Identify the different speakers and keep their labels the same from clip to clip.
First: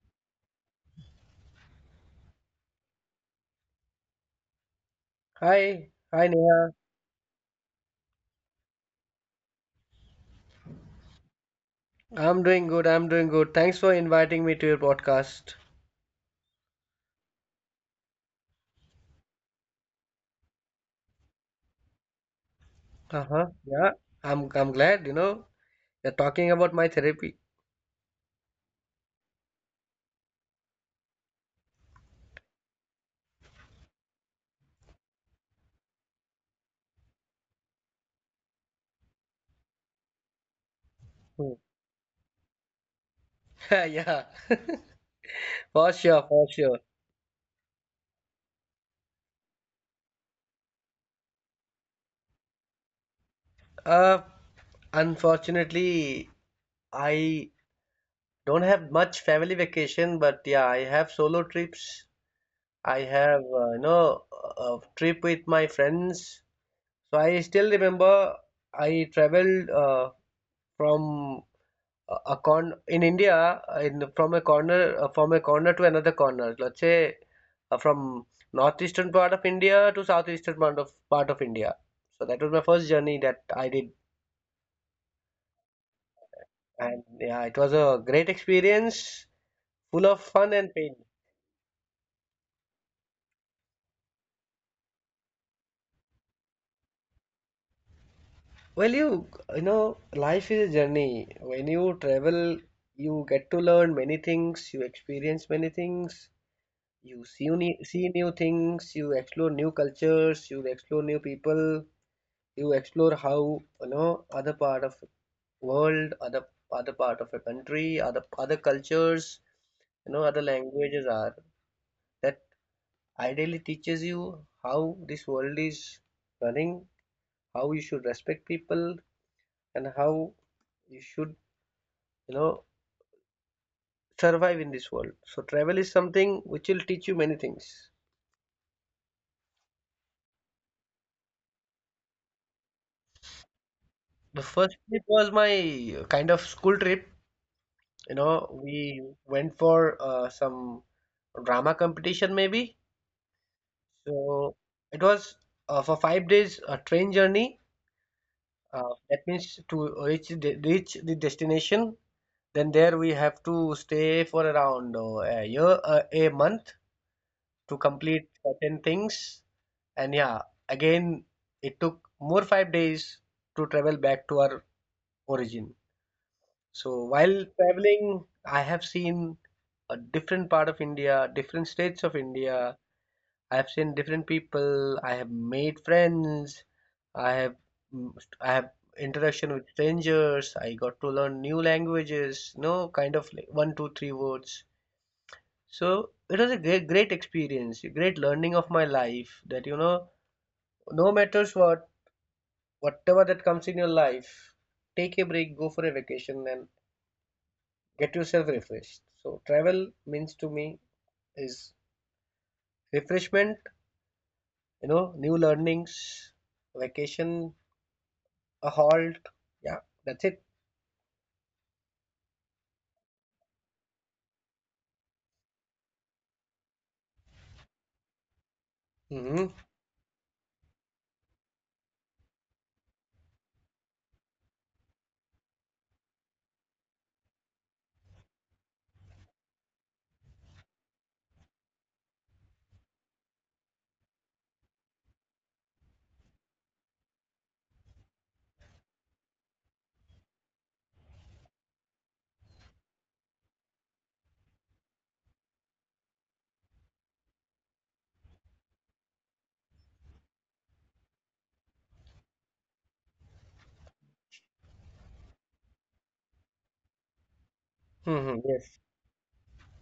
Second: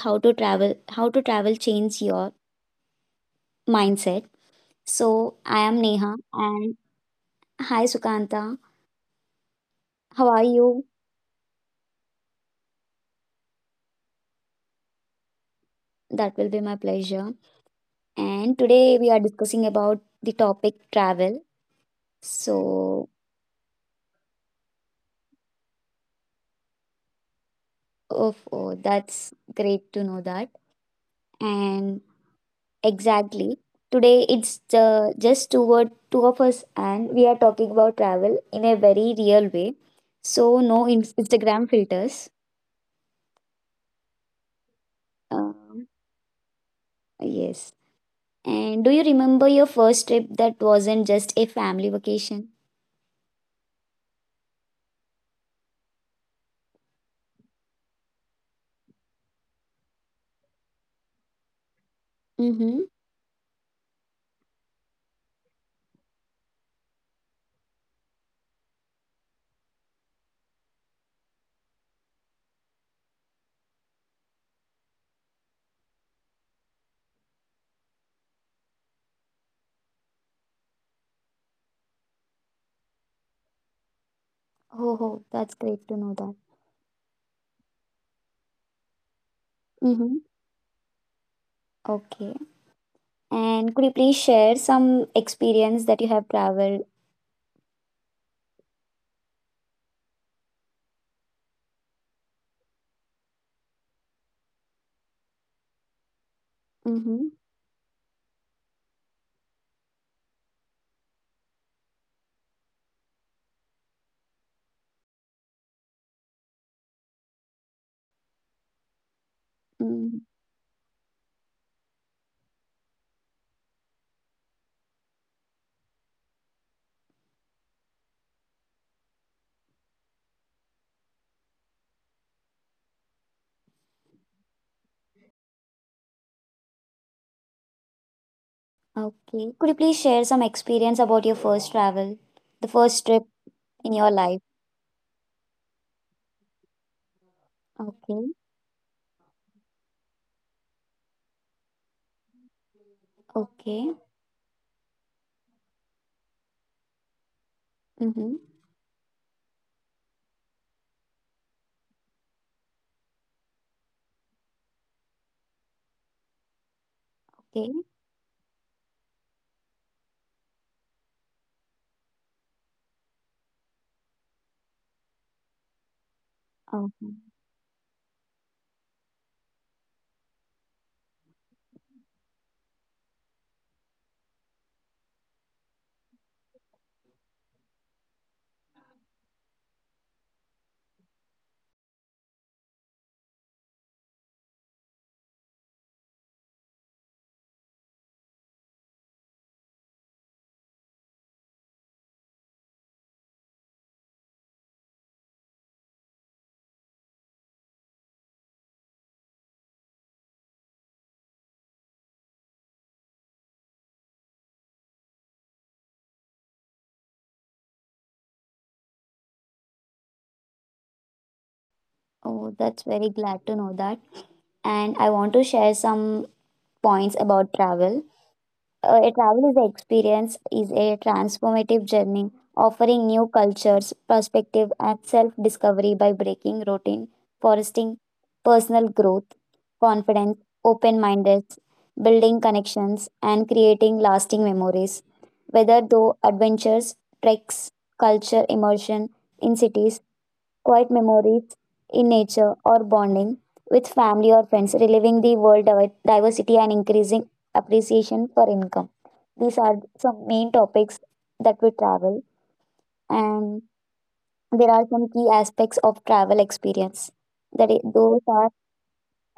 Speaker 1: how to travel change your mindset. So, I am
Speaker 2: Hi,
Speaker 1: Neha
Speaker 2: hi Neha.
Speaker 1: and hi, Sukanta. How are you?
Speaker 2: I'm doing good. I'm doing good. Thanks for inviting me to your podcast.
Speaker 1: That will be my pleasure. And today we are discussing about the topic travel. So,
Speaker 2: Uh-huh. Yeah, I'm glad, you're talking about my therapy.
Speaker 1: oh, that's great to know that. And exactly. Today it's just two of us, and we are talking about travel in a very real way. So no
Speaker 2: Hmm.
Speaker 1: Instagram filters.
Speaker 2: Yeah, for
Speaker 1: Um,
Speaker 2: sure, for sure.
Speaker 1: yes. And do you remember your first trip that wasn't just a family vacation?
Speaker 2: Uh, Unfortunately, I don't have much family vacation, but yeah, I have solo trips. I
Speaker 1: Mm-hmm.
Speaker 2: have, a trip with my friends. So I still remember I traveled from a con in India, in from a corner to another corner. Let's say from northeastern part of India to southeastern part of India. So that was my first journey that I did,
Speaker 1: Oh, oh, that's great to know that.
Speaker 2: and yeah, it was a great experience, full of fun
Speaker 1: Mm-hmm.
Speaker 2: and pain.
Speaker 1: Okay. And could you please share some experience that you have traveled?
Speaker 2: Well, you know, life is a journey. When you travel, you get to learn many things. You experience many things. You
Speaker 1: Mm-hmm.
Speaker 2: see new things. You explore new cultures. You explore new people. You explore how, you know, other part of world, other other part of a country, other other cultures, you know, other
Speaker 1: Mm.
Speaker 2: languages are, that ideally teaches you how this world is running, how you should respect people, and how you should, you know, survive in this world. So travel is something which will teach you many things.
Speaker 1: Okay. Could you please share some experience about your first travel, the first trip in
Speaker 2: The
Speaker 1: your
Speaker 2: first
Speaker 1: life?
Speaker 2: trip was my kind of school trip, you know,
Speaker 1: Okay,
Speaker 2: we went for some drama competition maybe.
Speaker 1: okay,
Speaker 2: So it was for 5 days a train journey.
Speaker 1: mm-hmm,
Speaker 2: That means to reach reach the destination. Then there we have to stay for around a month to
Speaker 1: okay.
Speaker 2: complete certain things. And yeah, again it took more 5 days to travel back to our origin. So
Speaker 1: Um,
Speaker 2: while traveling, I have seen a different part of India, different states of India, I've seen different people. I have made friends. I have, mm, I have interaction with strangers. I got to learn new languages. No kind of like one, two, three words. So it was a great experience, a great learning of my life. That, you know, no matters what, whatever that comes in your life, take a break, go for a vacation, and get yourself refreshed. So travel means to me is refreshment. You know, new learnings, vacation, a halt. Yeah, that's it.
Speaker 1: oh, that's very glad to know that. And I want to share some points about travel.
Speaker 2: Hmm.
Speaker 1: A travel is the experience is a transformative journey offering new cultures, perspective, and self-discovery by breaking routine, fostering personal growth, confidence, open-mindedness, building connections, and creating lasting memories. Whether through adventures, treks, culture immersion in cities, quiet memories in nature, or bonding with family or friends, reliving the world diversity and increasing appreciation for income. These are some main topics that we travel, and there are some key aspects of travel experience.
Speaker 2: Hmm.
Speaker 1: Those
Speaker 2: Yes.
Speaker 1: are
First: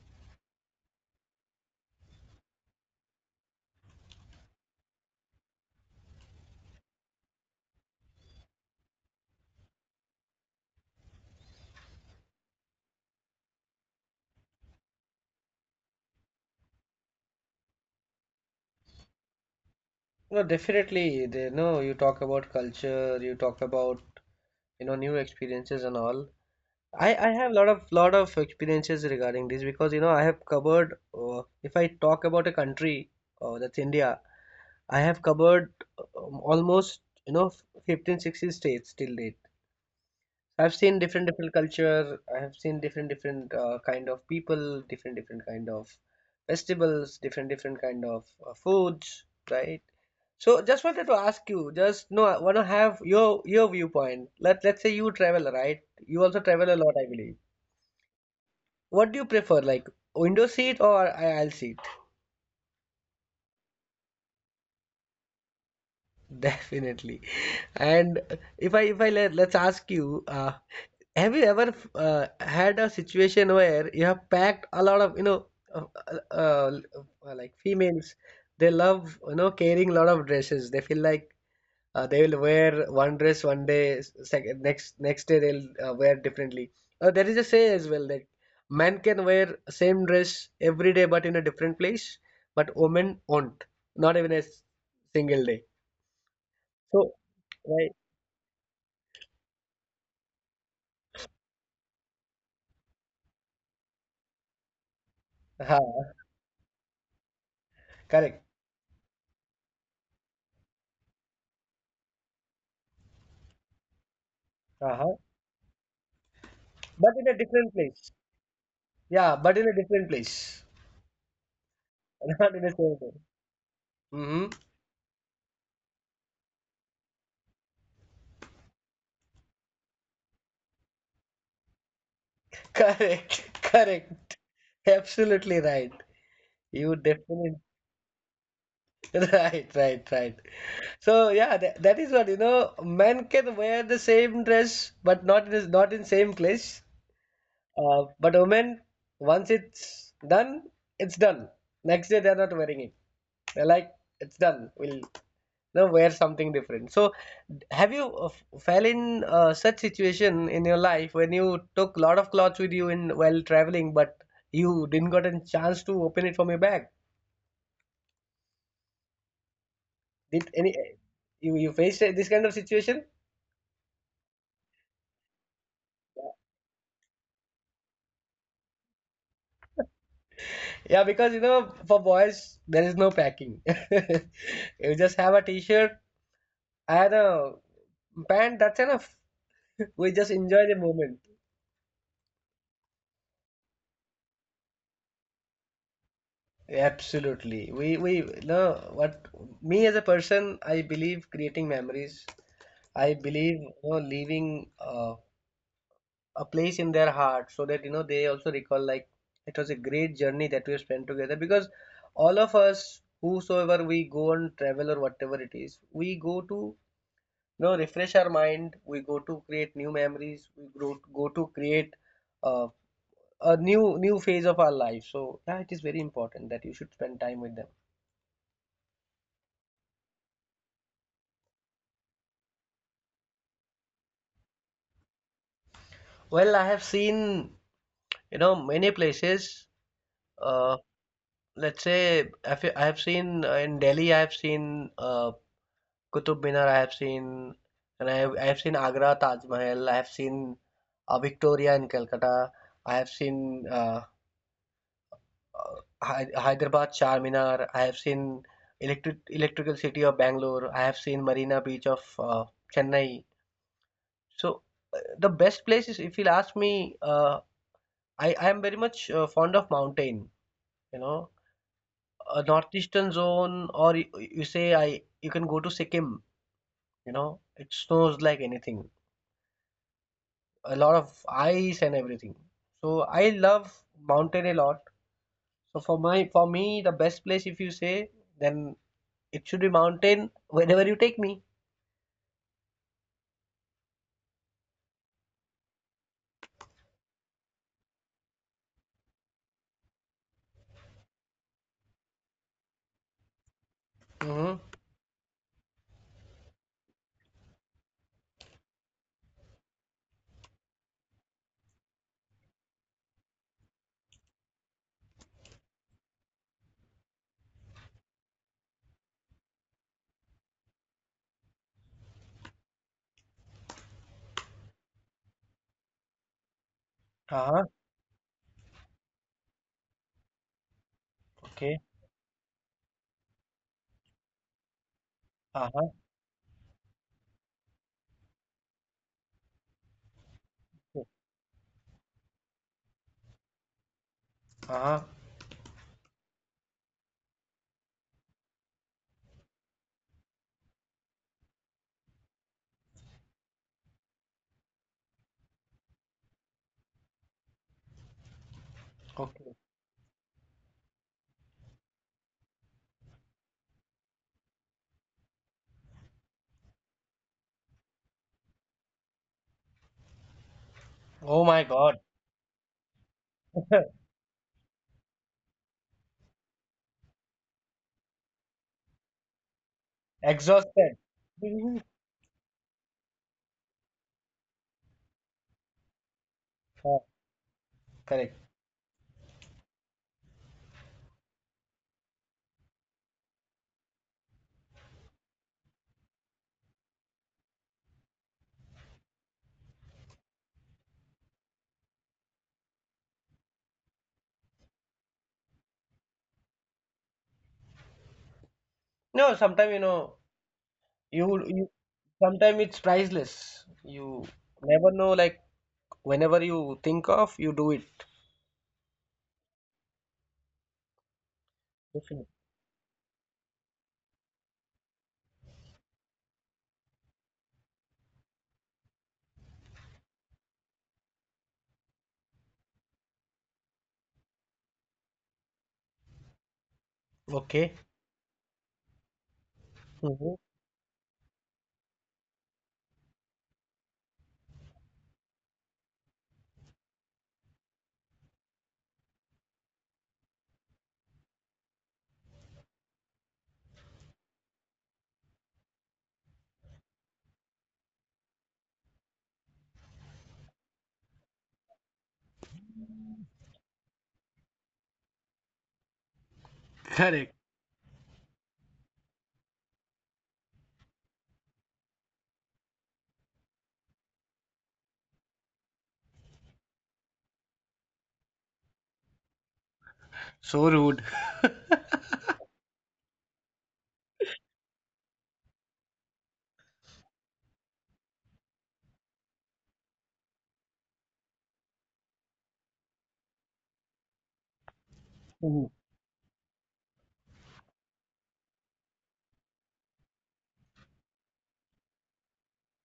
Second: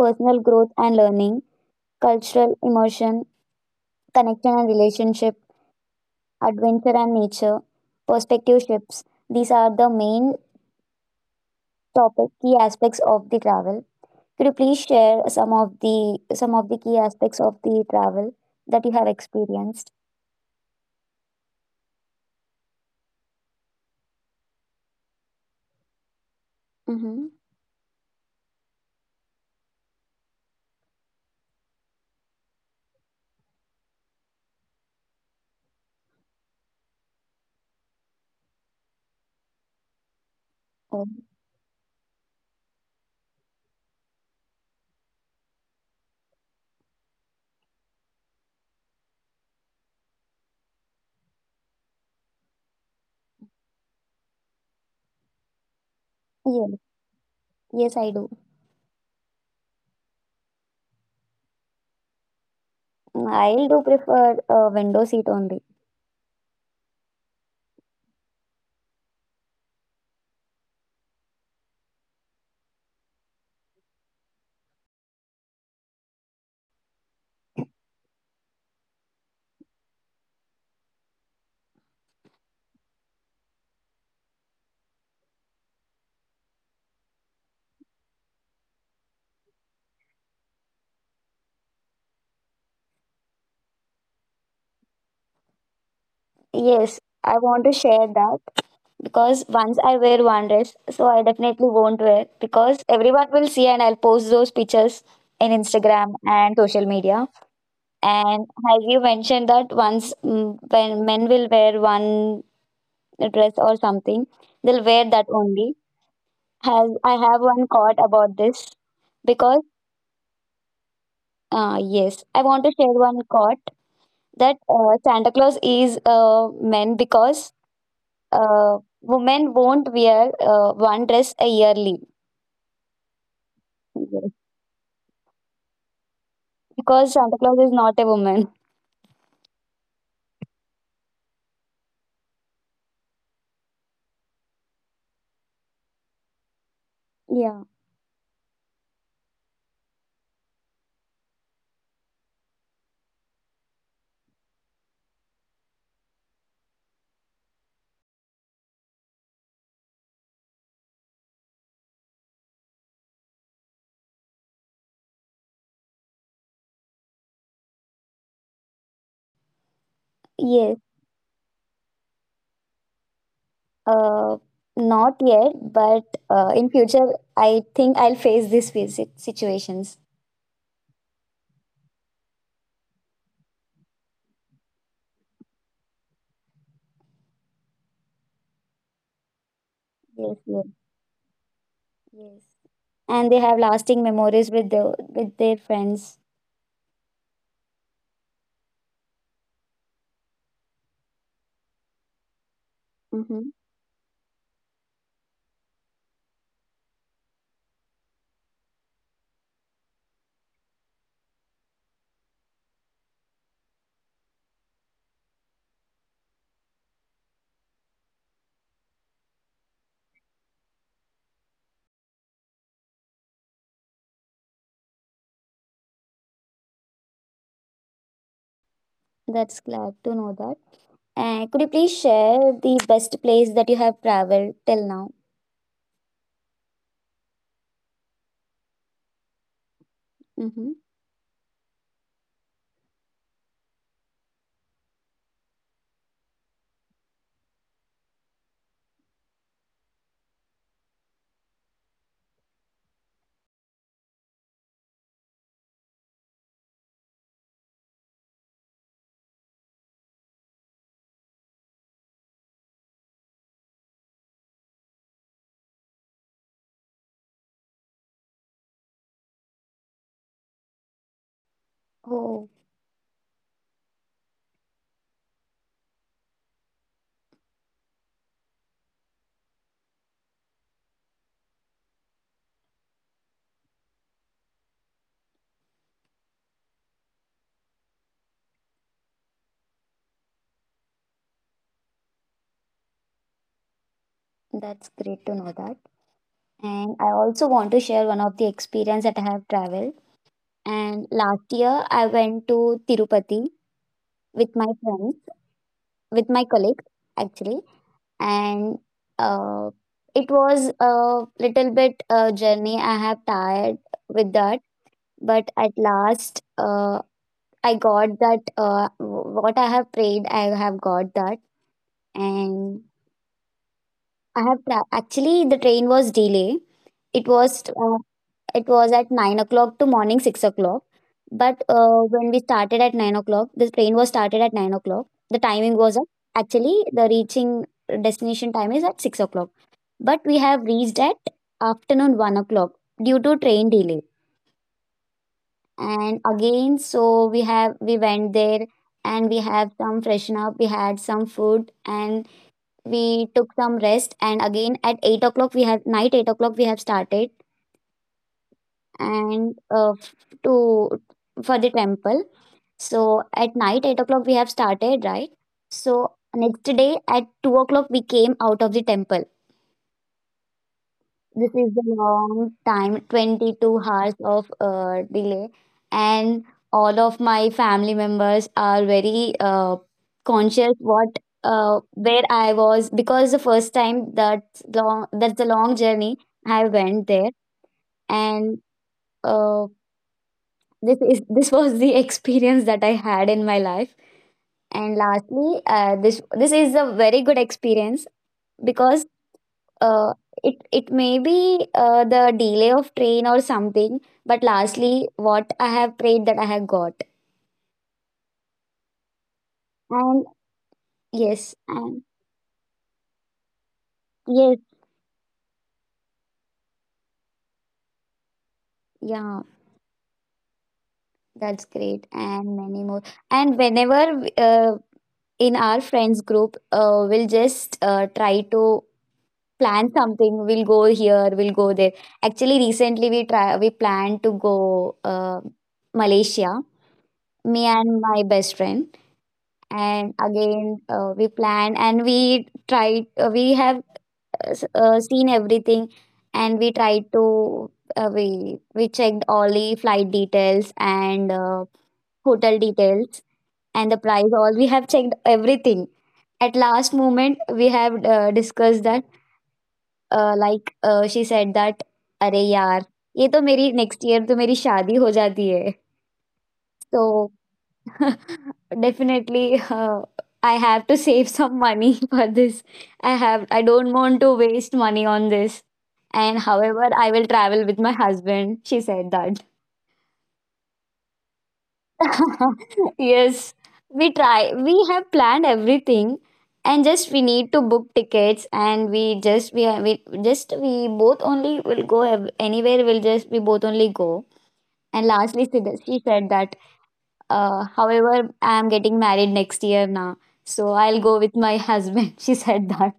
Speaker 1: personal growth and learning, cultural immersion, connection and relationship, adventure and nature, perspective shifts. These are the main topic key aspects of the travel. Could you please share some of the key aspects of the travel that you have experienced?
Speaker 2: No, definitely. They, no, you talk about culture. You talk about, you know, new experiences and all. I
Speaker 1: Mm-hmm.
Speaker 2: have a lot of experiences regarding this because, you know, I have covered. If I talk about a country, that's India. I have covered, almost, you know, 15, 16 states till date. I've seen
Speaker 1: Oh,
Speaker 2: different culture. I have seen different kind of people, different kind of festivals, different kind of foods, right? So just wanted to ask you, just no, I want to have your viewpoint. Let's say you travel, right? You also travel
Speaker 1: yes,
Speaker 2: a lot, I believe.
Speaker 1: yes, I do.
Speaker 2: What do you prefer, like window seat or aisle seat?
Speaker 1: I do prefer a window seat only.
Speaker 2: Definitely. And if I let's ask you, have you ever had a situation where you have packed a lot of, you know, uh, uh, like females, they love, you know, carrying a lot of dresses. They feel like they will wear one dress one day, second, next day they'll wear differently. There is a say as well that men can wear same dress every day but in a different place, but women won't, not even a single day.
Speaker 1: Yes,
Speaker 2: So,
Speaker 1: I want to
Speaker 2: right?
Speaker 1: share that because once I wear one dress, so I definitely won't wear because everyone will see and I'll post those pictures in
Speaker 2: Ha,
Speaker 1: Instagram and social media.
Speaker 2: correct.
Speaker 1: And as you mentioned that once when men will wear one dress or something, they'll wear
Speaker 2: Uh-huh.
Speaker 1: that only. Have I
Speaker 2: But in a
Speaker 1: have one
Speaker 2: different
Speaker 1: quote
Speaker 2: place.
Speaker 1: about this
Speaker 2: Yeah, but
Speaker 1: because
Speaker 2: in a different place,
Speaker 1: yes, I
Speaker 2: not in
Speaker 1: want
Speaker 2: the
Speaker 1: to share
Speaker 2: same place.
Speaker 1: one quote
Speaker 2: Hmm.
Speaker 1: that Santa Claus is men because women won't wear one dress a yearly.
Speaker 2: Correct,
Speaker 1: Yes.
Speaker 2: correct. Absolutely right. You
Speaker 1: Because Santa
Speaker 2: definitely
Speaker 1: Claus is not a woman.
Speaker 2: right, right, right. So yeah, that is what, you know. Men can wear the same dress, but not in same place.
Speaker 1: Yeah.
Speaker 2: But women, once it's done, it's done. Next day they're not wearing it. They're like, it's done. We'll no wear something different. So, have you fell in such situation in your life when you took lot of clothes with you in while traveling but you didn't got a chance to open it from your bag? Did any,
Speaker 1: Yes.
Speaker 2: you faced this kind of situation?
Speaker 1: Uh, Not yet, but
Speaker 2: Yeah.
Speaker 1: in future, I think I'll face these situations.
Speaker 2: Yeah, because you know for boys there is no packing. You just have a t-shirt and a pant, that's enough. We just
Speaker 1: Yes. Yes.
Speaker 2: enjoy the moment.
Speaker 1: Yes. And they have lasting memories with their friends.
Speaker 2: Absolutely. We no what me as a person, I believe creating memories. I
Speaker 1: Mm-hmm.
Speaker 2: believe, you know, leaving a place in their heart so that, you know, they also recall like it was a great journey that we have spent together, because all of us, whosoever we go on travel or whatever it is, we go to, you know, refresh our mind, we go to create new memories, we go go to create uh, a new phase of our life. So yeah, it is very important that you should spend time with them.
Speaker 1: That's glad to know that. And could you please share the best place that you have traveled till now?
Speaker 2: Well, I have seen, you know, many places.
Speaker 1: Mm-hmm.
Speaker 2: Uh, let's say I have seen in Delhi I have seen Qutub Minar I have seen, and I have seen Agra Taj Mahal I have seen, Victoria in Calcutta I have seen, uh, Hy Hyderabad Char Minar I have seen, electrical city of Bangalore I have seen, Marina Beach of Chennai. So the best places if you'll ask me, I am very much fond of mountain, you know,
Speaker 1: Oh,
Speaker 2: northeastern zone, you say, you can go to Sikkim. You know, it snows like anything, a lot of ice and everything. So I love mountain a lot. So for me, the best place if you say, then it should be mountain whenever you take me.
Speaker 1: that's great to know that. And I also want to share one of the experience that I have traveled. And last year I went to Tirupati with
Speaker 2: Mm-hmm.
Speaker 1: my friends, with my colleagues actually, and uh, it was a little bit journey. I have tired with that, but at last I got that what I have prayed. I have got that. And actually the train was delay. It was
Speaker 2: Uh-huh.
Speaker 1: uh, it was at 9 o'clock to morning 6 o'clock. But
Speaker 2: Okay.
Speaker 1: when we started at 9 o'clock, the train was started at 9 o'clock. The timing
Speaker 2: Uh-huh.
Speaker 1: was at, Actually the reaching destination time is at 6 o'clock. But we have reached
Speaker 2: Okay.
Speaker 1: at afternoon 1 o'clock due to train delay.
Speaker 2: Uh-huh.
Speaker 1: And again, so we went there and we have some freshen up. We had some food and we took some rest, and again at 8 o'clock we have night 8 o'clock we have started and
Speaker 2: Okay.
Speaker 1: to for the temple. So at night 8 o'clock we have started, right? So next day at 2 o'clock we came out of the temple.
Speaker 2: Oh
Speaker 1: This
Speaker 2: my
Speaker 1: is a
Speaker 2: God.
Speaker 1: long time, 22 hours of delay. And all of my family members are very conscious
Speaker 2: Exhausted.
Speaker 1: what
Speaker 2: Hmm.
Speaker 1: where I was, because the first time that's a long journey I
Speaker 2: Uh,
Speaker 1: went there.
Speaker 2: correct.
Speaker 1: And uh, this is this was the experience that I had in my life. And lastly this is a very good experience, because uh, it may be the delay of train or something, but lastly what I have prayed that I have got.
Speaker 2: No, sometimes you know,
Speaker 1: And
Speaker 2: you
Speaker 1: yes,
Speaker 2: you
Speaker 1: and
Speaker 2: sometimes it's priceless. You
Speaker 1: yes,
Speaker 2: never know like whenever you think of, you do it.
Speaker 1: yeah, that's great
Speaker 2: Definitely.
Speaker 1: and many more. And whenever uh, in our friends group, we'll just try to plan something. We'll go here, we'll go there. Actually recently we planned to go uh, Malaysia, me
Speaker 2: Okay.
Speaker 1: and my best friend. And
Speaker 2: Mhm.
Speaker 1: again, we plan and we tried. We have seen everything, and we tried to we checked all the flight details and hotel details and the price. All we have checked everything. At last moment we have discussed that like she said that अरे यार ये तो मेरी next year तो मेरी शादी हो जाती है तो
Speaker 2: Correct.
Speaker 1: Definitely, I have to save some money for this. I don't want to waste money on this. And however, I will travel with my husband. She said that.
Speaker 2: So rude.
Speaker 1: Yes, we try. We have planned everything, and just we need to book tickets, and we both only will go anywhere. We both only go. And lastly,
Speaker 2: Mhm.
Speaker 1: she said that. However, I'm getting married next year now, so I'll go with my husband. She said that.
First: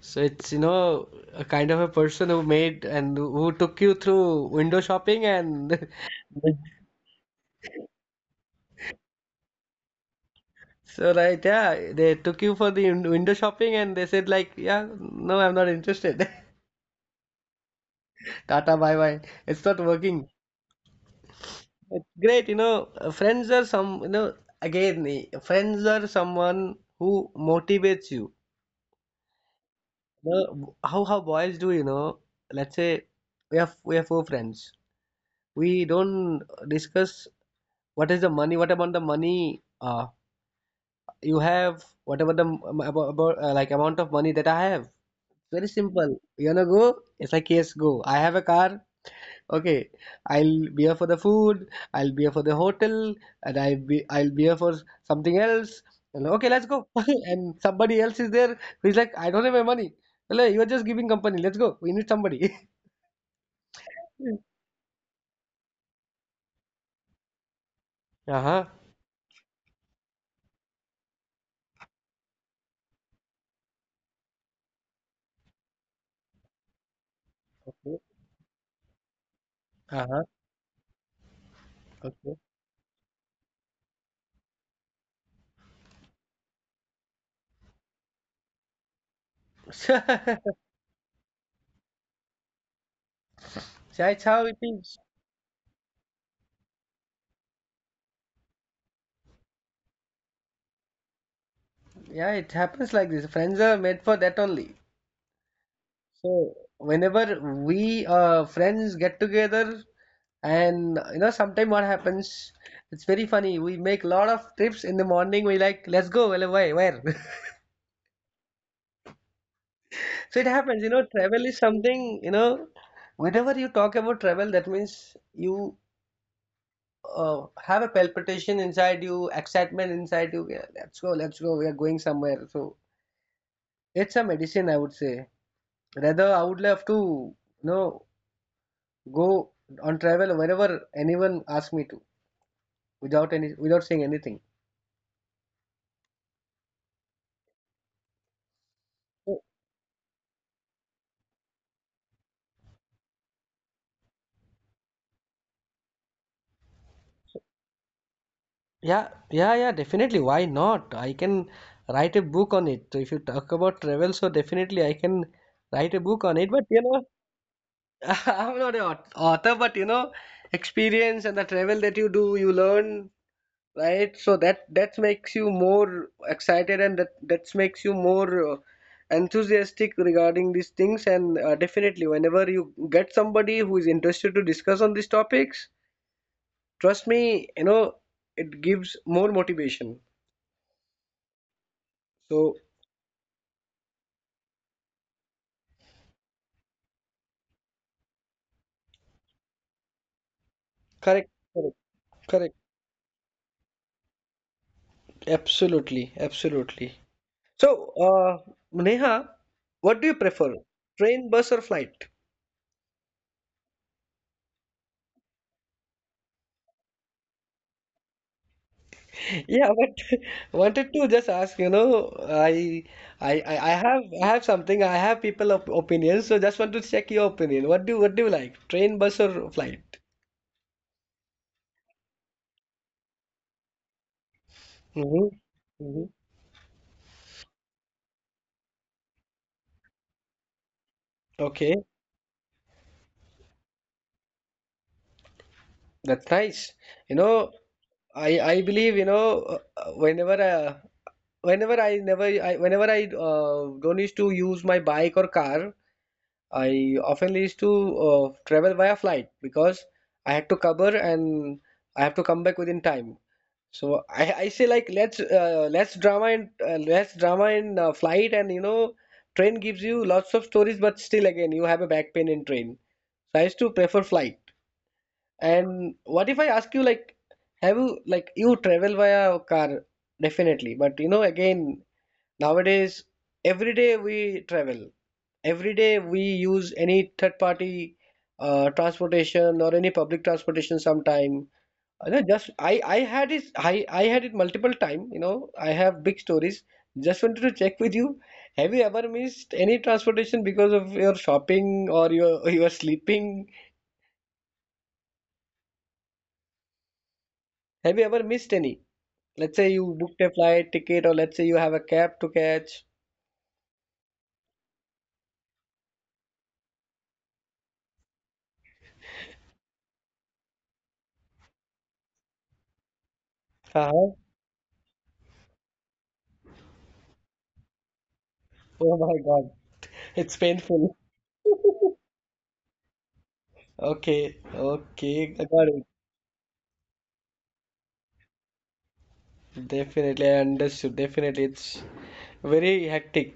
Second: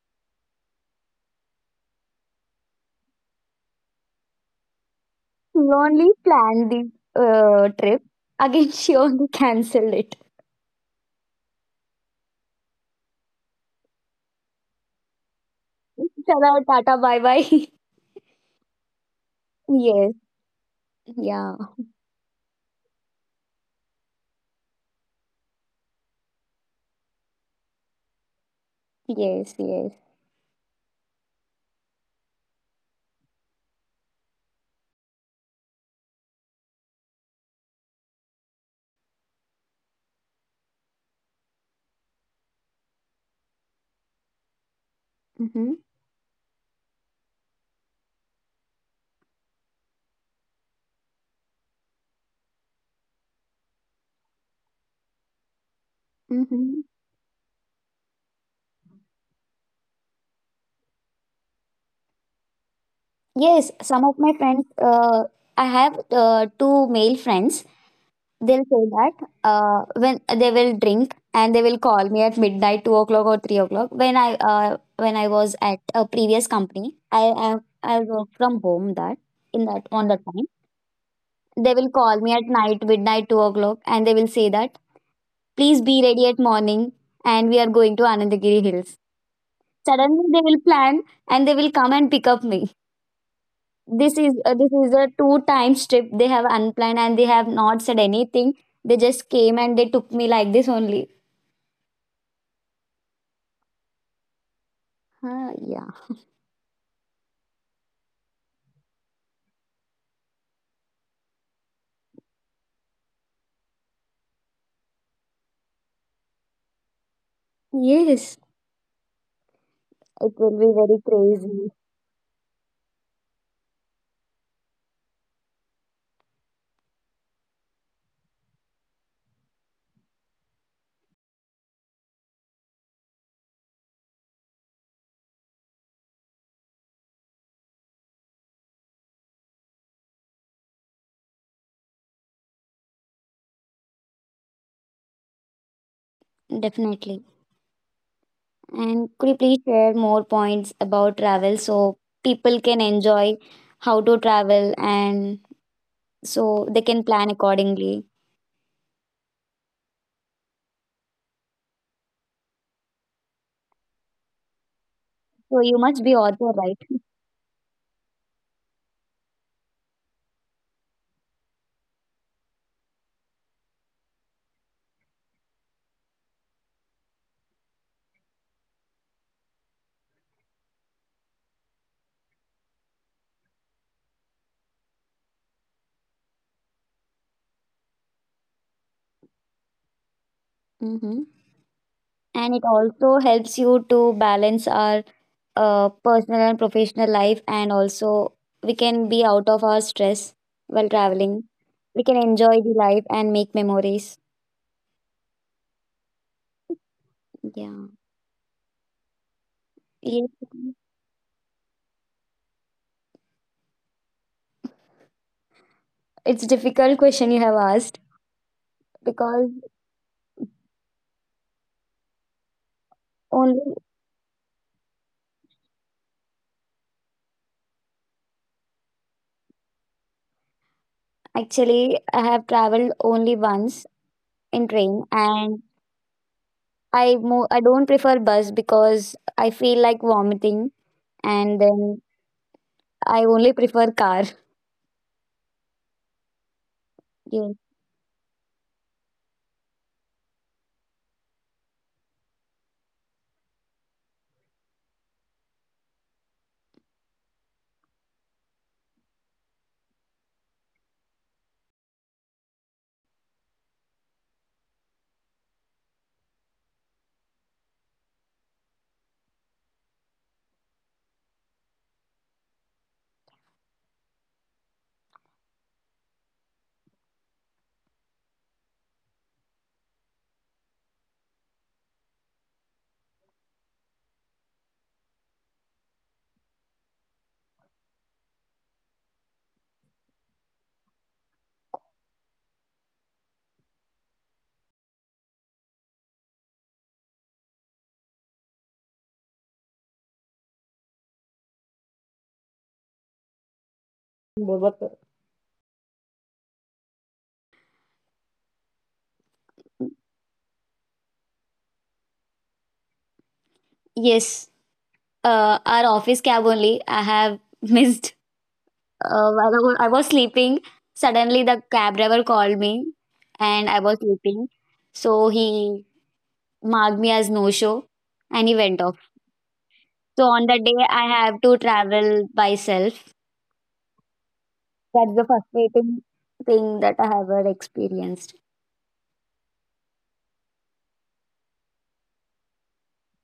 Speaker 2: So it's, you know, a kind of a person who made and who took you through window shopping
Speaker 1: She
Speaker 2: and
Speaker 1: only planned the trip. Again, she only cancelled it.
Speaker 2: so right, yeah, they took you for the window shopping and they said like, yeah, no, I'm not interested.
Speaker 1: Chalo, tata, bye bye.
Speaker 2: Tata, bye bye. It's not
Speaker 1: yes,
Speaker 2: working.
Speaker 1: yeah,
Speaker 2: It's great, you know, friends are some, you know, friends are someone who motivates you.
Speaker 1: yes, yes.
Speaker 2: No, how boys do, you know, let's say we have four friends. We don't discuss what is the money, what about the money, you have, whatever about like amount of money that I have. Very
Speaker 1: Mm-hmm,
Speaker 2: simple. You wanna go? It's like yes, go. I have a car. Okay, I'll be here for the food. I'll be here for the hotel, and I'll be here for something else. And okay, let's go.
Speaker 1: mm-hmm.
Speaker 2: And somebody else is there who's like, I don't have my money. Hello, you are just giving company. Let's go. We need somebody.
Speaker 1: Yes, some of
Speaker 2: Mm.
Speaker 1: my friends, I have two male friends.
Speaker 2: Uh-huh.
Speaker 1: They'll say that when they will drink and they will call me at midnight, 2 o'clock or 3 o'clock. When I was at a previous company, I,
Speaker 2: Okay.
Speaker 1: I work from home that in that on
Speaker 2: Uh-huh.
Speaker 1: that time. They will call
Speaker 2: Okay.
Speaker 1: me at night, midnight, 2 o'clock, and they will say that please be ready at morning, and we are going to Anandagiri Hills. Suddenly they will plan and they will come and pick up me.
Speaker 2: So that's how it
Speaker 1: This
Speaker 2: is.
Speaker 1: is a two time trip they have unplanned and they have not said anything. They just came and they took me like this only.
Speaker 2: Yeah, it happens like this. Friends are made for that only.
Speaker 1: Ah, yeah,
Speaker 2: So whenever we friends get together, and you know, sometime what happens, it's very funny. We make a lot of trips in the morning. We like, let's go. Well, why? Where?
Speaker 1: yes,
Speaker 2: So
Speaker 1: it
Speaker 2: it
Speaker 1: will be
Speaker 2: happens. You know,
Speaker 1: very
Speaker 2: travel is
Speaker 1: crazy.
Speaker 2: something. You know, whenever you talk about travel, that means you have a palpitation inside you, excitement inside you. Yeah, let's go, let's go. We are going somewhere. So it's a medicine, I would say. Rather, I would love to, you know, go on travel wherever anyone asks me to, without saying anything.
Speaker 1: Definitely. And could you
Speaker 2: Oh,
Speaker 1: please share more points about travel so people can enjoy how to travel and so they can plan accordingly?
Speaker 2: yeah, yeah, yeah, definitely. Why not? I can write a book on it. So if you talk about travel, so definitely I can
Speaker 1: So you
Speaker 2: write
Speaker 1: must
Speaker 2: a
Speaker 1: be
Speaker 2: book on
Speaker 1: author,
Speaker 2: it. But
Speaker 1: right?
Speaker 2: you know, I'm not an author, but you know, experience and the travel that you do, you learn, right? So that makes you more excited, and that makes you more enthusiastic regarding these things, and definitely whenever you get somebody who is interested to discuss on these topics, trust me, you know, it gives more motivation.
Speaker 1: Mm-hmm.
Speaker 2: So
Speaker 1: And it also helps you to balance our personal and professional life, and also we can be out of our stress while
Speaker 2: correct,
Speaker 1: traveling.
Speaker 2: correct,
Speaker 1: We can
Speaker 2: correct.
Speaker 1: enjoy the life and make memories.
Speaker 2: Absolutely, absolutely. So
Speaker 1: Yeah.
Speaker 2: uh, Neha, what do you
Speaker 1: Yes.
Speaker 2: prefer, train, bus, or flight?
Speaker 1: It's a difficult question you have asked because
Speaker 2: Yeah, but wanted to just ask, you know,
Speaker 1: only
Speaker 2: I have something. I have people op opinions, so just want to check your opinion. What do you like? Train, bus, or flight?
Speaker 1: actually I have traveled only once in train,
Speaker 2: Hmm.
Speaker 1: and
Speaker 2: Hmm.
Speaker 1: I don't prefer bus because I feel like vomiting, and
Speaker 2: Okay,
Speaker 1: then I only prefer car.
Speaker 2: that's nice. You know,
Speaker 1: Yeah.
Speaker 2: I believe, whenever I never, I, whenever I don't used to use my bike or car, I often used to travel via flight because I had to cover and I have to come back within time. So I say, like, let's less drama and less drama in flight. And train gives you lots of stories, but still again you have a back pain in train. So I used to prefer flight. And what if I ask you, like, have you, like, you travel via car definitely, but you know, again, nowadays, every day we travel, every day we use any third party transportation or any public transportation sometime. No, just I had it, I had it multiple time. You know, I have big stories. Just wanted to check with you. Have you ever missed any transportation because of your shopping or your sleeping? Have you ever missed any? Let's say you booked a flight ticket or let's say you have a cab to catch.
Speaker 1: Yes, our office cab only. I have missed. While I was sleeping. Suddenly, the cab driver called me, and I was
Speaker 2: Uh-huh.
Speaker 1: sleeping. So he marked me as no show, and he went
Speaker 2: Oh
Speaker 1: off.
Speaker 2: my God,
Speaker 1: So
Speaker 2: it's
Speaker 1: on that day,
Speaker 2: painful.
Speaker 1: I have to travel by self.
Speaker 2: Okay,
Speaker 1: That's
Speaker 2: okay,
Speaker 1: the
Speaker 2: I got it.
Speaker 1: frustrating thing that I have ever experienced.
Speaker 2: Definitely, I understood. Definitely, it's very hectic.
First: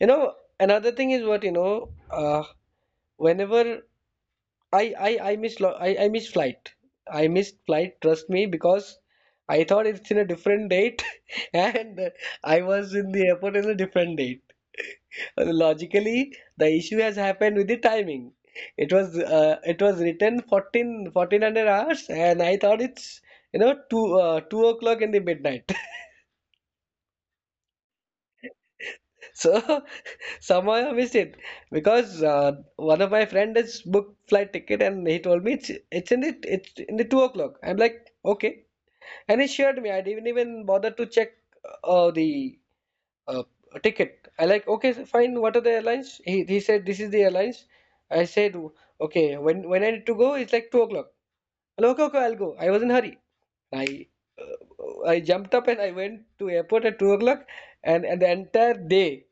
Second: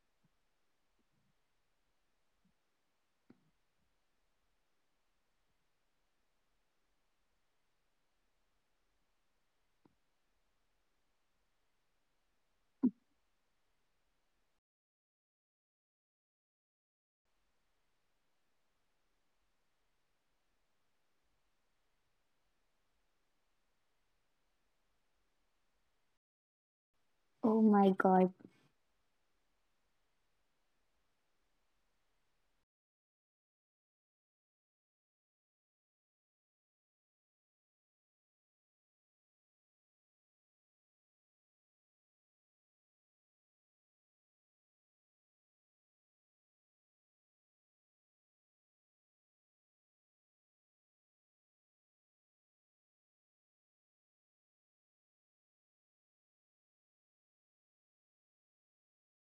Speaker 2: You know, another thing is what, uh, whenever I missed flight. I missed flight. Trust me, because I thought it's in a different date, and I was in the airport in a different date. Logically, the issue has happened with the timing. It was written fourteen hundred hours, and I thought it's, you know, 2 o'clock in the midnight.
Speaker 1: Oh my god.
Speaker 2: So, somehow I missed it because one of my friend has booked flight ticket and he told me it's in the 2 o'clock. I'm like, okay, and he shared me. I didn't even bother to check the uh, ticket. I like, okay, so fine. What are the airlines? He said this is the airlines. I said, okay, when I need to go, it's like 2 o'clock. Hello, okay, okay, I'll go. I was in hurry. I I jumped up and I went to airport at 2 o'clock and the entire day.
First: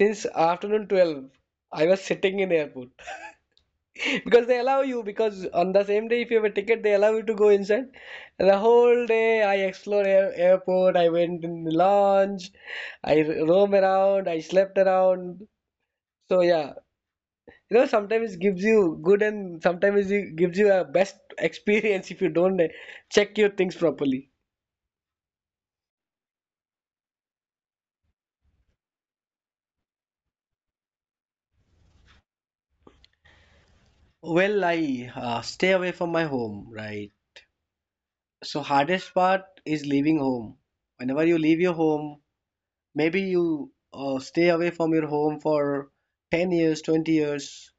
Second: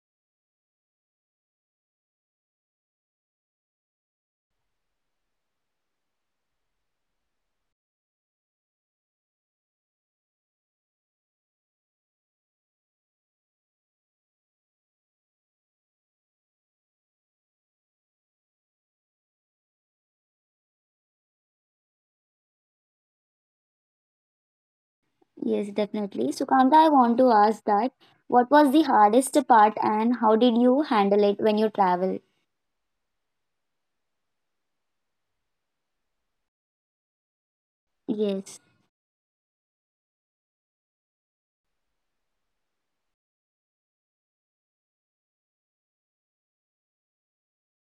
Speaker 2: Since afternoon 12, I was sitting in airport. Because they allow you, because on the same day if you have a ticket they allow you to go inside. The whole day I explored airport. I went in the lounge. Roam around. I slept around. So yeah, you know, sometimes it gives you good and sometimes it gives you a best experience if you don't check your things properly.
Speaker 1: Yes, definitely. So Kanta, I want to ask that what was the hardest part and how did you handle it when you travel?
Speaker 2: Well, I stay away from my home, right?
Speaker 1: Yes.
Speaker 2: So hardest part is leaving home. Whenever you leave your home, maybe you stay away from your home for 10 years, 20 years,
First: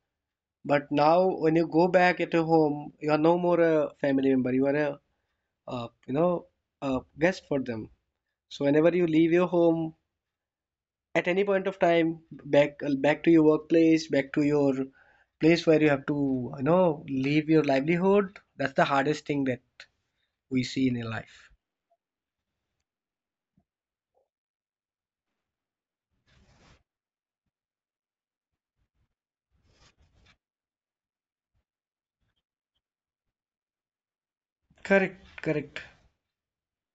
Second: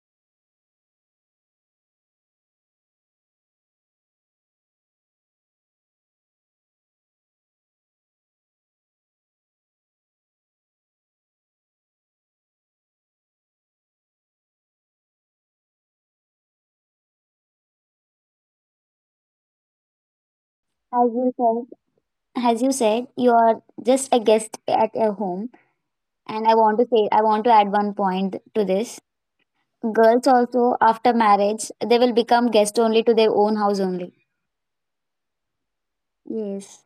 Speaker 2: but now when you go back at your home, you are no more a family member. You are uh, you know, a guest for them. So whenever you leave your home, at any point of time, back to your workplace, back to your place where you have to, you know, leave your livelihood. That's the hardest thing that we see in your
Speaker 1: As you
Speaker 2: life.
Speaker 1: said, as you said, you are just a guest at your home. And I want to add one point to this. Girls also, after marriage, they will become guest only to their own house only.
Speaker 2: Correct, correct.
Speaker 1: Yes.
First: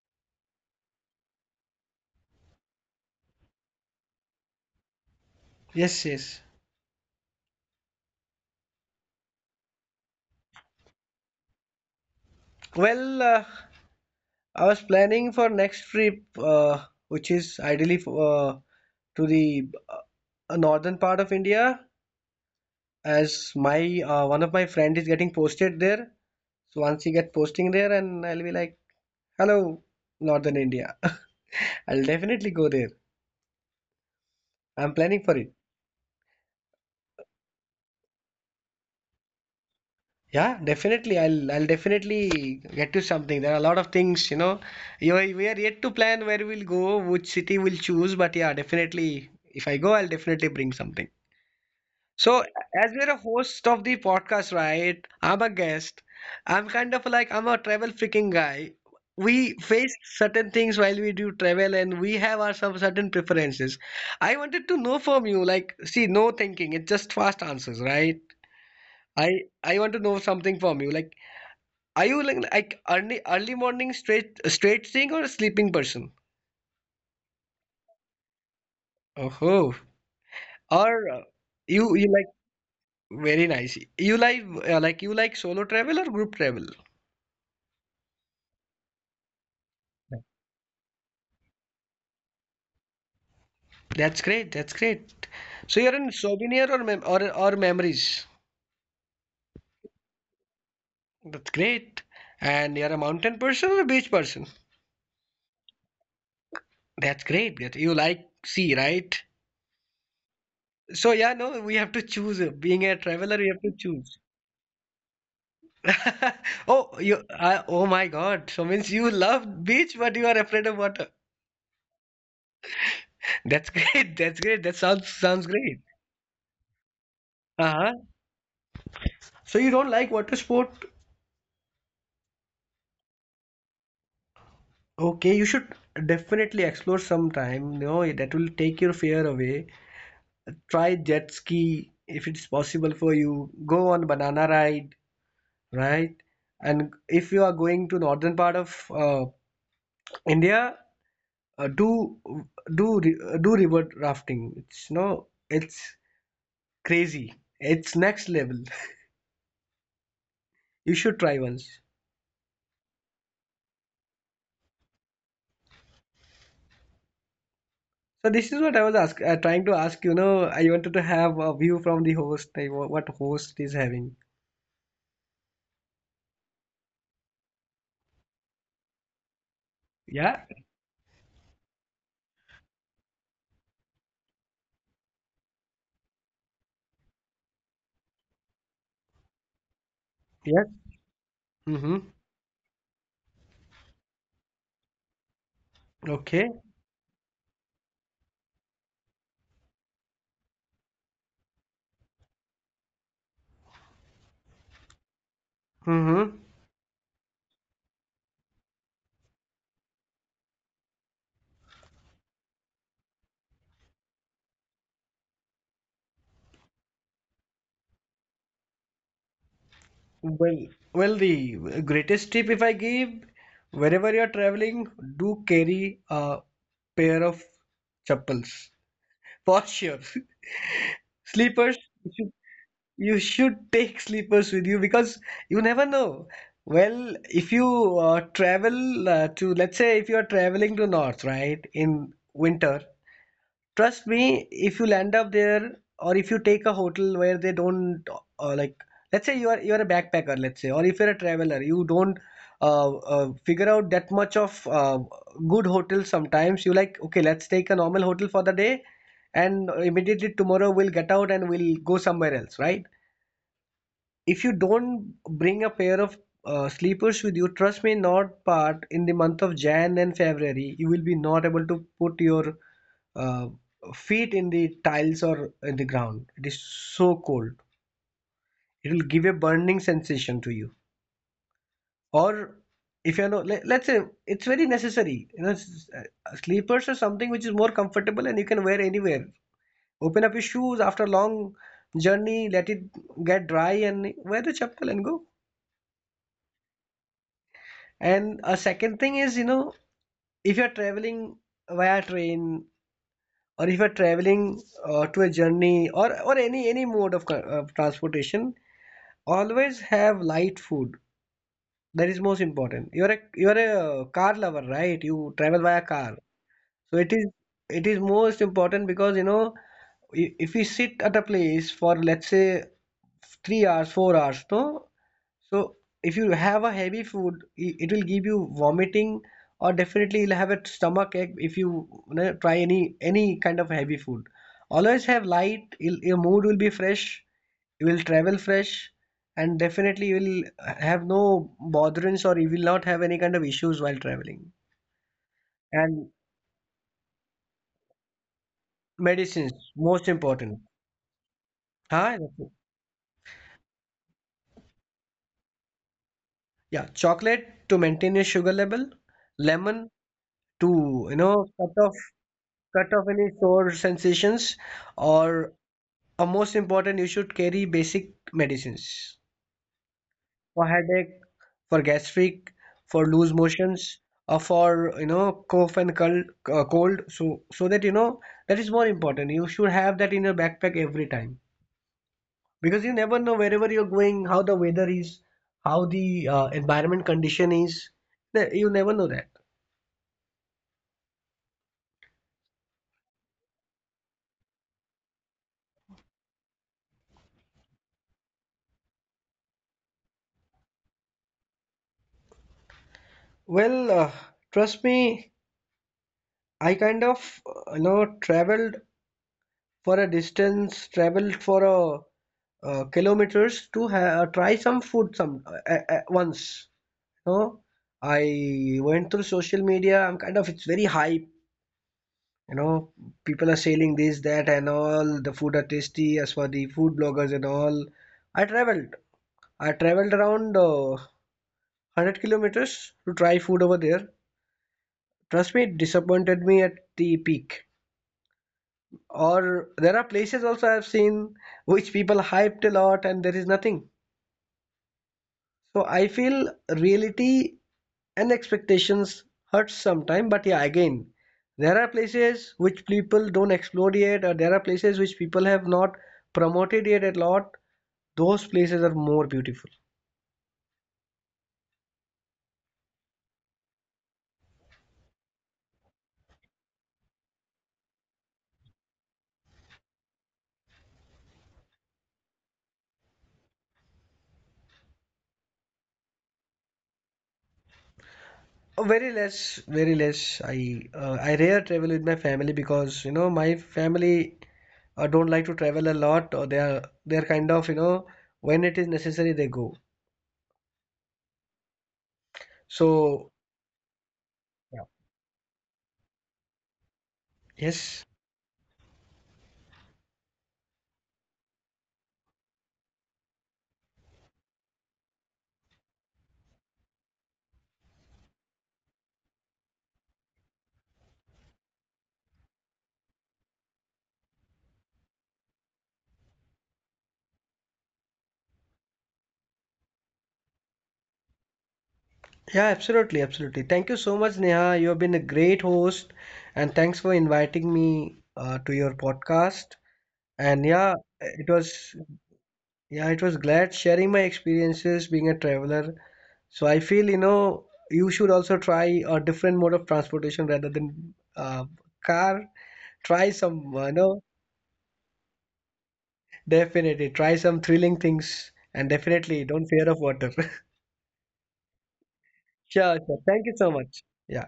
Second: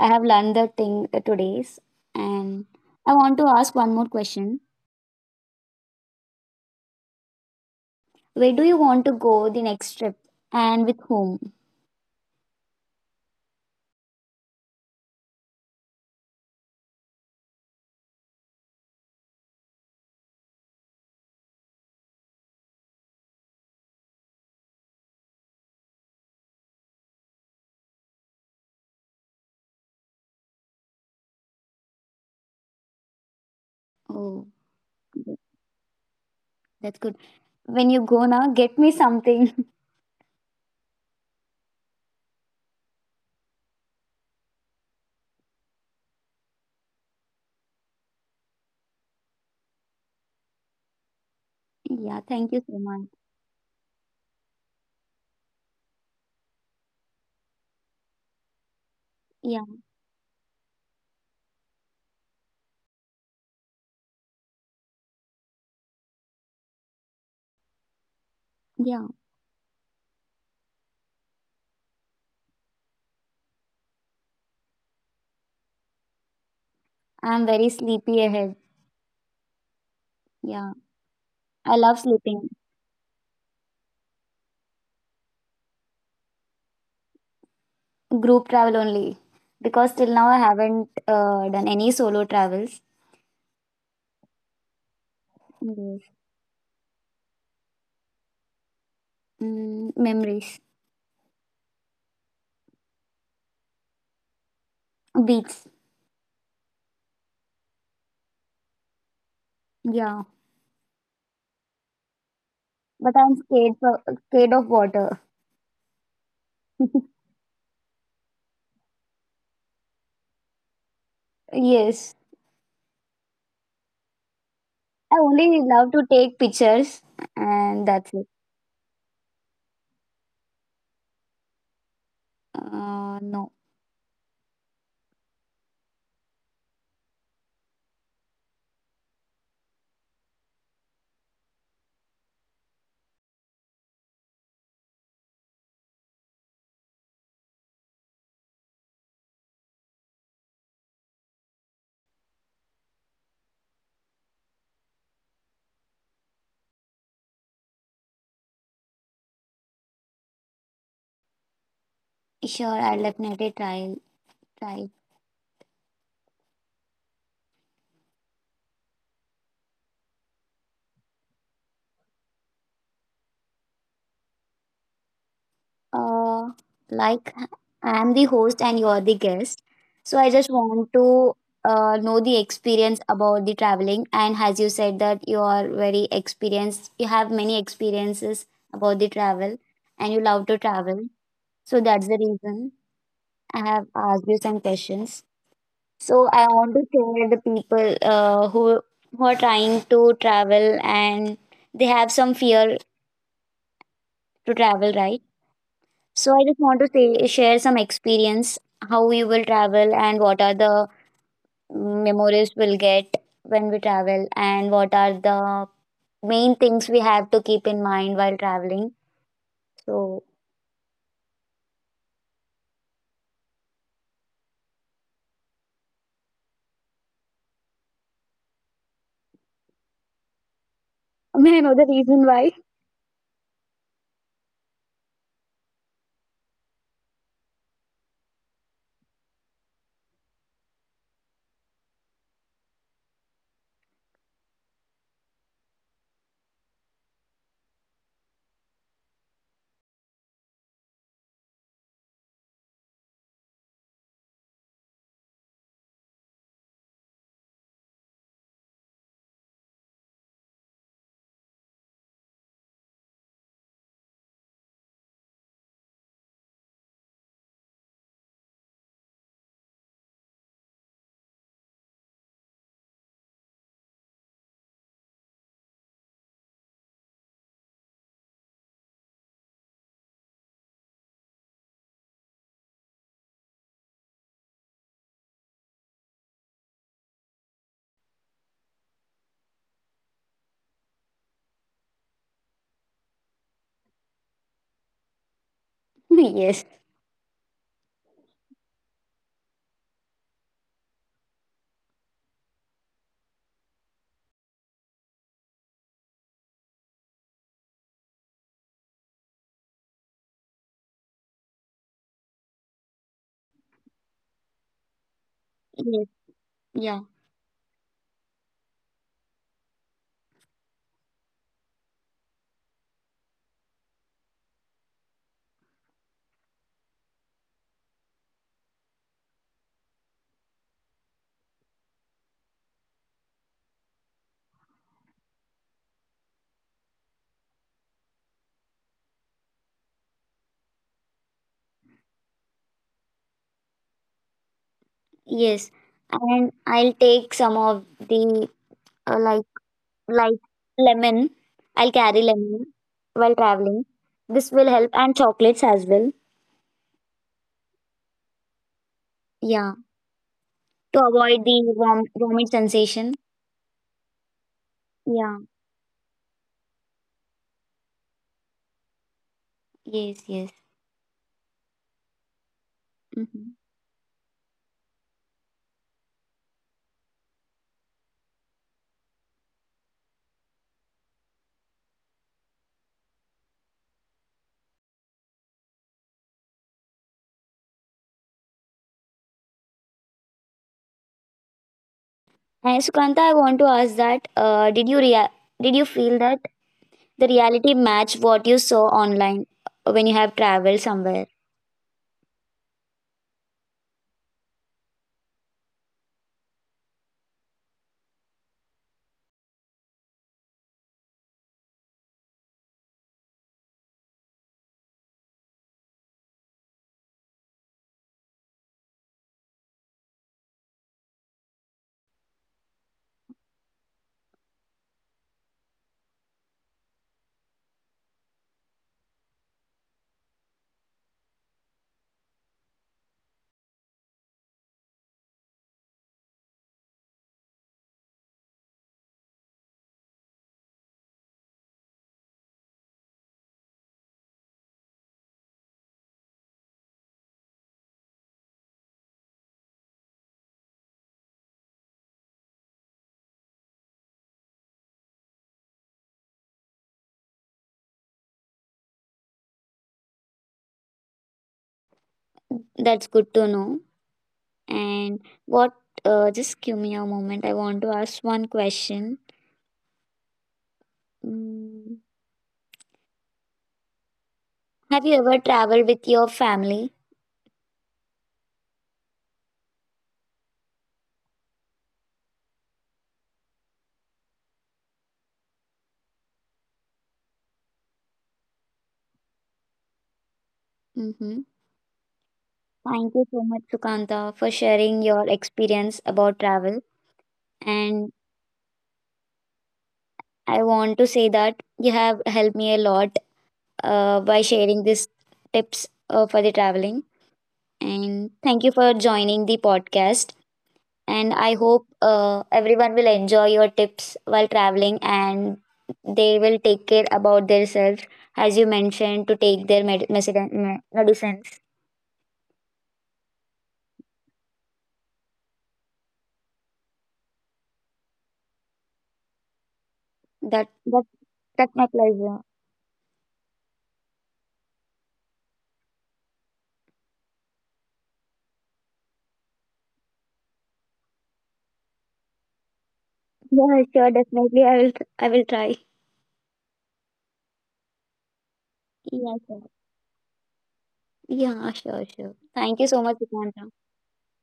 Speaker 1: I have learned the thing today's, and I want to ask one more question.
Speaker 2: Yes, yes.
Speaker 1: Where do you want to go the next trip, and with whom?
Speaker 2: Well, I was planning for next trip, which is ideally to the northern part of India, as my one of my friend is getting posted there. So once he get posting there, and I'll be like, "Hello, northern India." I'll definitely go there.
Speaker 1: Oh,
Speaker 2: I'm planning for
Speaker 1: th-
Speaker 2: it.
Speaker 1: that's good. When you go now, get me something.
Speaker 2: Yeah, definitely. I'll definitely get to something. There are a lot of things, you know. You we are yet to plan where we'll go, which city we'll choose, but yeah, definitely. If I go, I'll definitely bring something.
Speaker 1: yeah,
Speaker 2: So,
Speaker 1: thank you so
Speaker 2: as
Speaker 1: much.
Speaker 2: we're a host of the podcast, right? I'm a guest. I'm kind of like I'm a travel freaking guy. We
Speaker 1: Yeah,
Speaker 2: face certain things while we do travel, and we have our some certain preferences. I wanted to know from you, like, see, no thinking. It's just fast answers, right?
Speaker 1: yeah.
Speaker 2: I I want to know something from you. Like, are you like, like early morning straight thing or a sleeping person?
Speaker 1: I'm very sleepy ahead.
Speaker 2: Oh,
Speaker 1: Yeah,
Speaker 2: or
Speaker 1: I
Speaker 2: you
Speaker 1: love
Speaker 2: you like,
Speaker 1: sleeping.
Speaker 2: very nice. You like, like, you like solo travel or group travel?
Speaker 1: Group travel only, because till now I haven't done any solo travels.
Speaker 2: That's great. That's great. So you're
Speaker 1: Yes.
Speaker 2: in souvenir or memories.
Speaker 1: Mm, memories,
Speaker 2: That's great. And you're a mountain person or a beach person.
Speaker 1: beats.
Speaker 2: That's great. That you like sea, right?
Speaker 1: Yeah,
Speaker 2: So yeah, no, we have to choose. Being a
Speaker 1: but
Speaker 2: traveler,
Speaker 1: I'm
Speaker 2: we have to choose.
Speaker 1: scared of water.
Speaker 2: Oh, you. Oh my God. So means you love beach, but you are afraid of water.
Speaker 1: Yes,
Speaker 2: That's great. That's great. That sounds
Speaker 1: I
Speaker 2: sounds
Speaker 1: only
Speaker 2: great.
Speaker 1: love to take pictures, and
Speaker 2: Uh-huh.
Speaker 1: that's it.
Speaker 2: So you don't like water sport?
Speaker 1: No,
Speaker 2: Okay, you should definitely explore sometime. No, that will take your fear away. Try jet ski if it's possible for you. Go on banana ride, right? And if you are going to northern part of India, uh, do do do river rafting. It's no, it's crazy. It's next level. You should try once.
Speaker 1: sure, I'll definitely try. Try.
Speaker 2: So this is what I was trying to ask. You know, I wanted to have a view from the host. Like, what host is having?
Speaker 1: Uh, like, I'm the host and you're the guest, so I
Speaker 2: Yeah.
Speaker 1: just want to know the experience about the traveling. And as you said that you are very experienced, you have many experiences about the travel, and you love to
Speaker 2: Yes.
Speaker 1: travel. So that's
Speaker 2: Mm-hmm.
Speaker 1: the reason I have asked you some questions. So I
Speaker 2: Okay.
Speaker 1: want to share the people who are trying to travel and they have some fear to travel, right? So
Speaker 2: Mm-hmm.
Speaker 1: I just want to say, share some experience how we will travel and what are the memories we'll get when we travel and what are the main things we have to keep in mind while traveling. So
Speaker 2: Well, well, the greatest tip if I give, wherever you're traveling, do carry a pair of chappals for sure.
Speaker 1: may I know
Speaker 2: Sleepers,
Speaker 1: the
Speaker 2: you
Speaker 1: reason
Speaker 2: should,
Speaker 1: why?
Speaker 2: you should take sleepers with you because you never know. Well, if you travel to, let's say, if you are traveling to north, right, in winter. Trust me, if you'll end up there or if you take a hotel where they don't, like, let's say you're a backpacker, let's say, or if you're a traveler, you don't figure out that much of good hotels sometimes. You like, okay, let's take a normal hotel for the day and immediately tomorrow we'll get out and we'll go somewhere else, right? If you don't bring a pair of sleepers with you, trust me, not part in the month of Jan and February, you will be not able to put your uh, feet in the tiles or in the ground. It is so cold. It will give a burning sensation to you. Or if you know, let's say it's very necessary. You know, sleepers are something which is more comfortable and you can wear anywhere. Open up your shoes after a long journey, let it get dry and wear the chappal and go.
Speaker 1: yes.
Speaker 2: And a second thing is, you know, if you're traveling via train or if you're traveling to a journey, or any mode of, of transportation, always have light food. That is most important. You're a car lover, right? You travel via
Speaker 1: Yes.
Speaker 2: car, so
Speaker 1: Yeah.
Speaker 2: it is most important, because you know, if we sit at a place for let's say 3 hours, 4 hours, no? So if you have a heavy food, it will give you vomiting, or definitely you'll have a stomach ache if you, you know, try any kind of heavy food. Always have light. Your mood will be fresh. You will travel fresh, and definitely you will have no botherings or you will not have any kind of issues while traveling.
Speaker 1: Yes.
Speaker 2: And
Speaker 1: And I'll take some of the like,
Speaker 2: medicines, most
Speaker 1: like
Speaker 2: important.
Speaker 1: lemon. I'll
Speaker 2: Huh?
Speaker 1: carry lemon while traveling. This will help, and chocolates as well.
Speaker 2: Yeah, chocolate to maintain your sugar level,
Speaker 1: Yeah,
Speaker 2: lemon
Speaker 1: to
Speaker 2: to, you know,
Speaker 1: avoid the
Speaker 2: cut off
Speaker 1: vomit
Speaker 2: cut off
Speaker 1: sensation.
Speaker 2: any sore sensations.
Speaker 1: Yeah,
Speaker 2: Or, most important, you should carry basic medicines
Speaker 1: yes, yes.
Speaker 2: for headache, for gastric, for loose
Speaker 1: Hmm.
Speaker 2: motions, or for, you know, cough and cold. Cold, so that, you know, that is more important. You should have that in your backpack every time because you never know wherever you're going, how the weather is, how the environment condition is. You never know that.
Speaker 1: And Sukanta, I want to ask that did you feel that the reality match what you saw online when you have traveled somewhere?
Speaker 2: Well, trust me, I kind of, traveled for a distance, traveled for a, kilometers to try some food, some, once, you know, I went through social media. I'm kind of, it's very hype, you know, people are selling this, that, and all the food are tasty as for the food bloggers and all. i traveled I traveled around 100 kilometers to try food over there. Trust me, it disappointed me at the peak. Or there are places also I've seen which people hyped a lot and there is nothing. So I feel reality and expectations hurts sometimes, but yeah, again, there are places which people don't explore yet, or there are places which people have not promoted yet a lot. Those places are more beautiful.
Speaker 1: That's good to know. And what just give me a moment. I want to ask one question. Mm. Have you ever traveled with your family?
Speaker 2: Very less, very less. I rare travel with my family because you know my family don't like to travel a lot, or they are kind of, you know, when it is necessary they go.
Speaker 1: Mm-hmm. Thank you
Speaker 2: So
Speaker 1: so much, Sukanta, for
Speaker 2: yeah.
Speaker 1: sharing your experience about travel.
Speaker 2: Yes.
Speaker 1: And I want to say that you have helped me a lot by sharing these tips for the traveling. And thank you for joining the podcast. And I hope everyone will enjoy your tips while traveling and they will take care about themselves, as you mentioned, to take their medicines.
Speaker 2: Yeah, absolutely, absolutely. Thank you so much, Neha. You have been a great host, and thanks for inviting me to your podcast. And
Speaker 1: That, that,
Speaker 2: it
Speaker 1: that's my
Speaker 2: was
Speaker 1: pleasure.
Speaker 2: yeah, it was glad sharing my experiences being a traveler. So I feel, you know, you should also try a different mode of transportation rather than car. Try some,
Speaker 1: Yeah, sure,
Speaker 2: no,
Speaker 1: definitely. I will try.
Speaker 2: definitely try some thrilling things, and
Speaker 1: Yeah,
Speaker 2: definitely don't
Speaker 1: sure.
Speaker 2: fear of water.
Speaker 1: Yeah, sure, sure. Thank you
Speaker 2: Sure,
Speaker 1: so
Speaker 2: sure.
Speaker 1: much,
Speaker 2: Thank you so
Speaker 1: Sukanta.
Speaker 2: much. Yeah.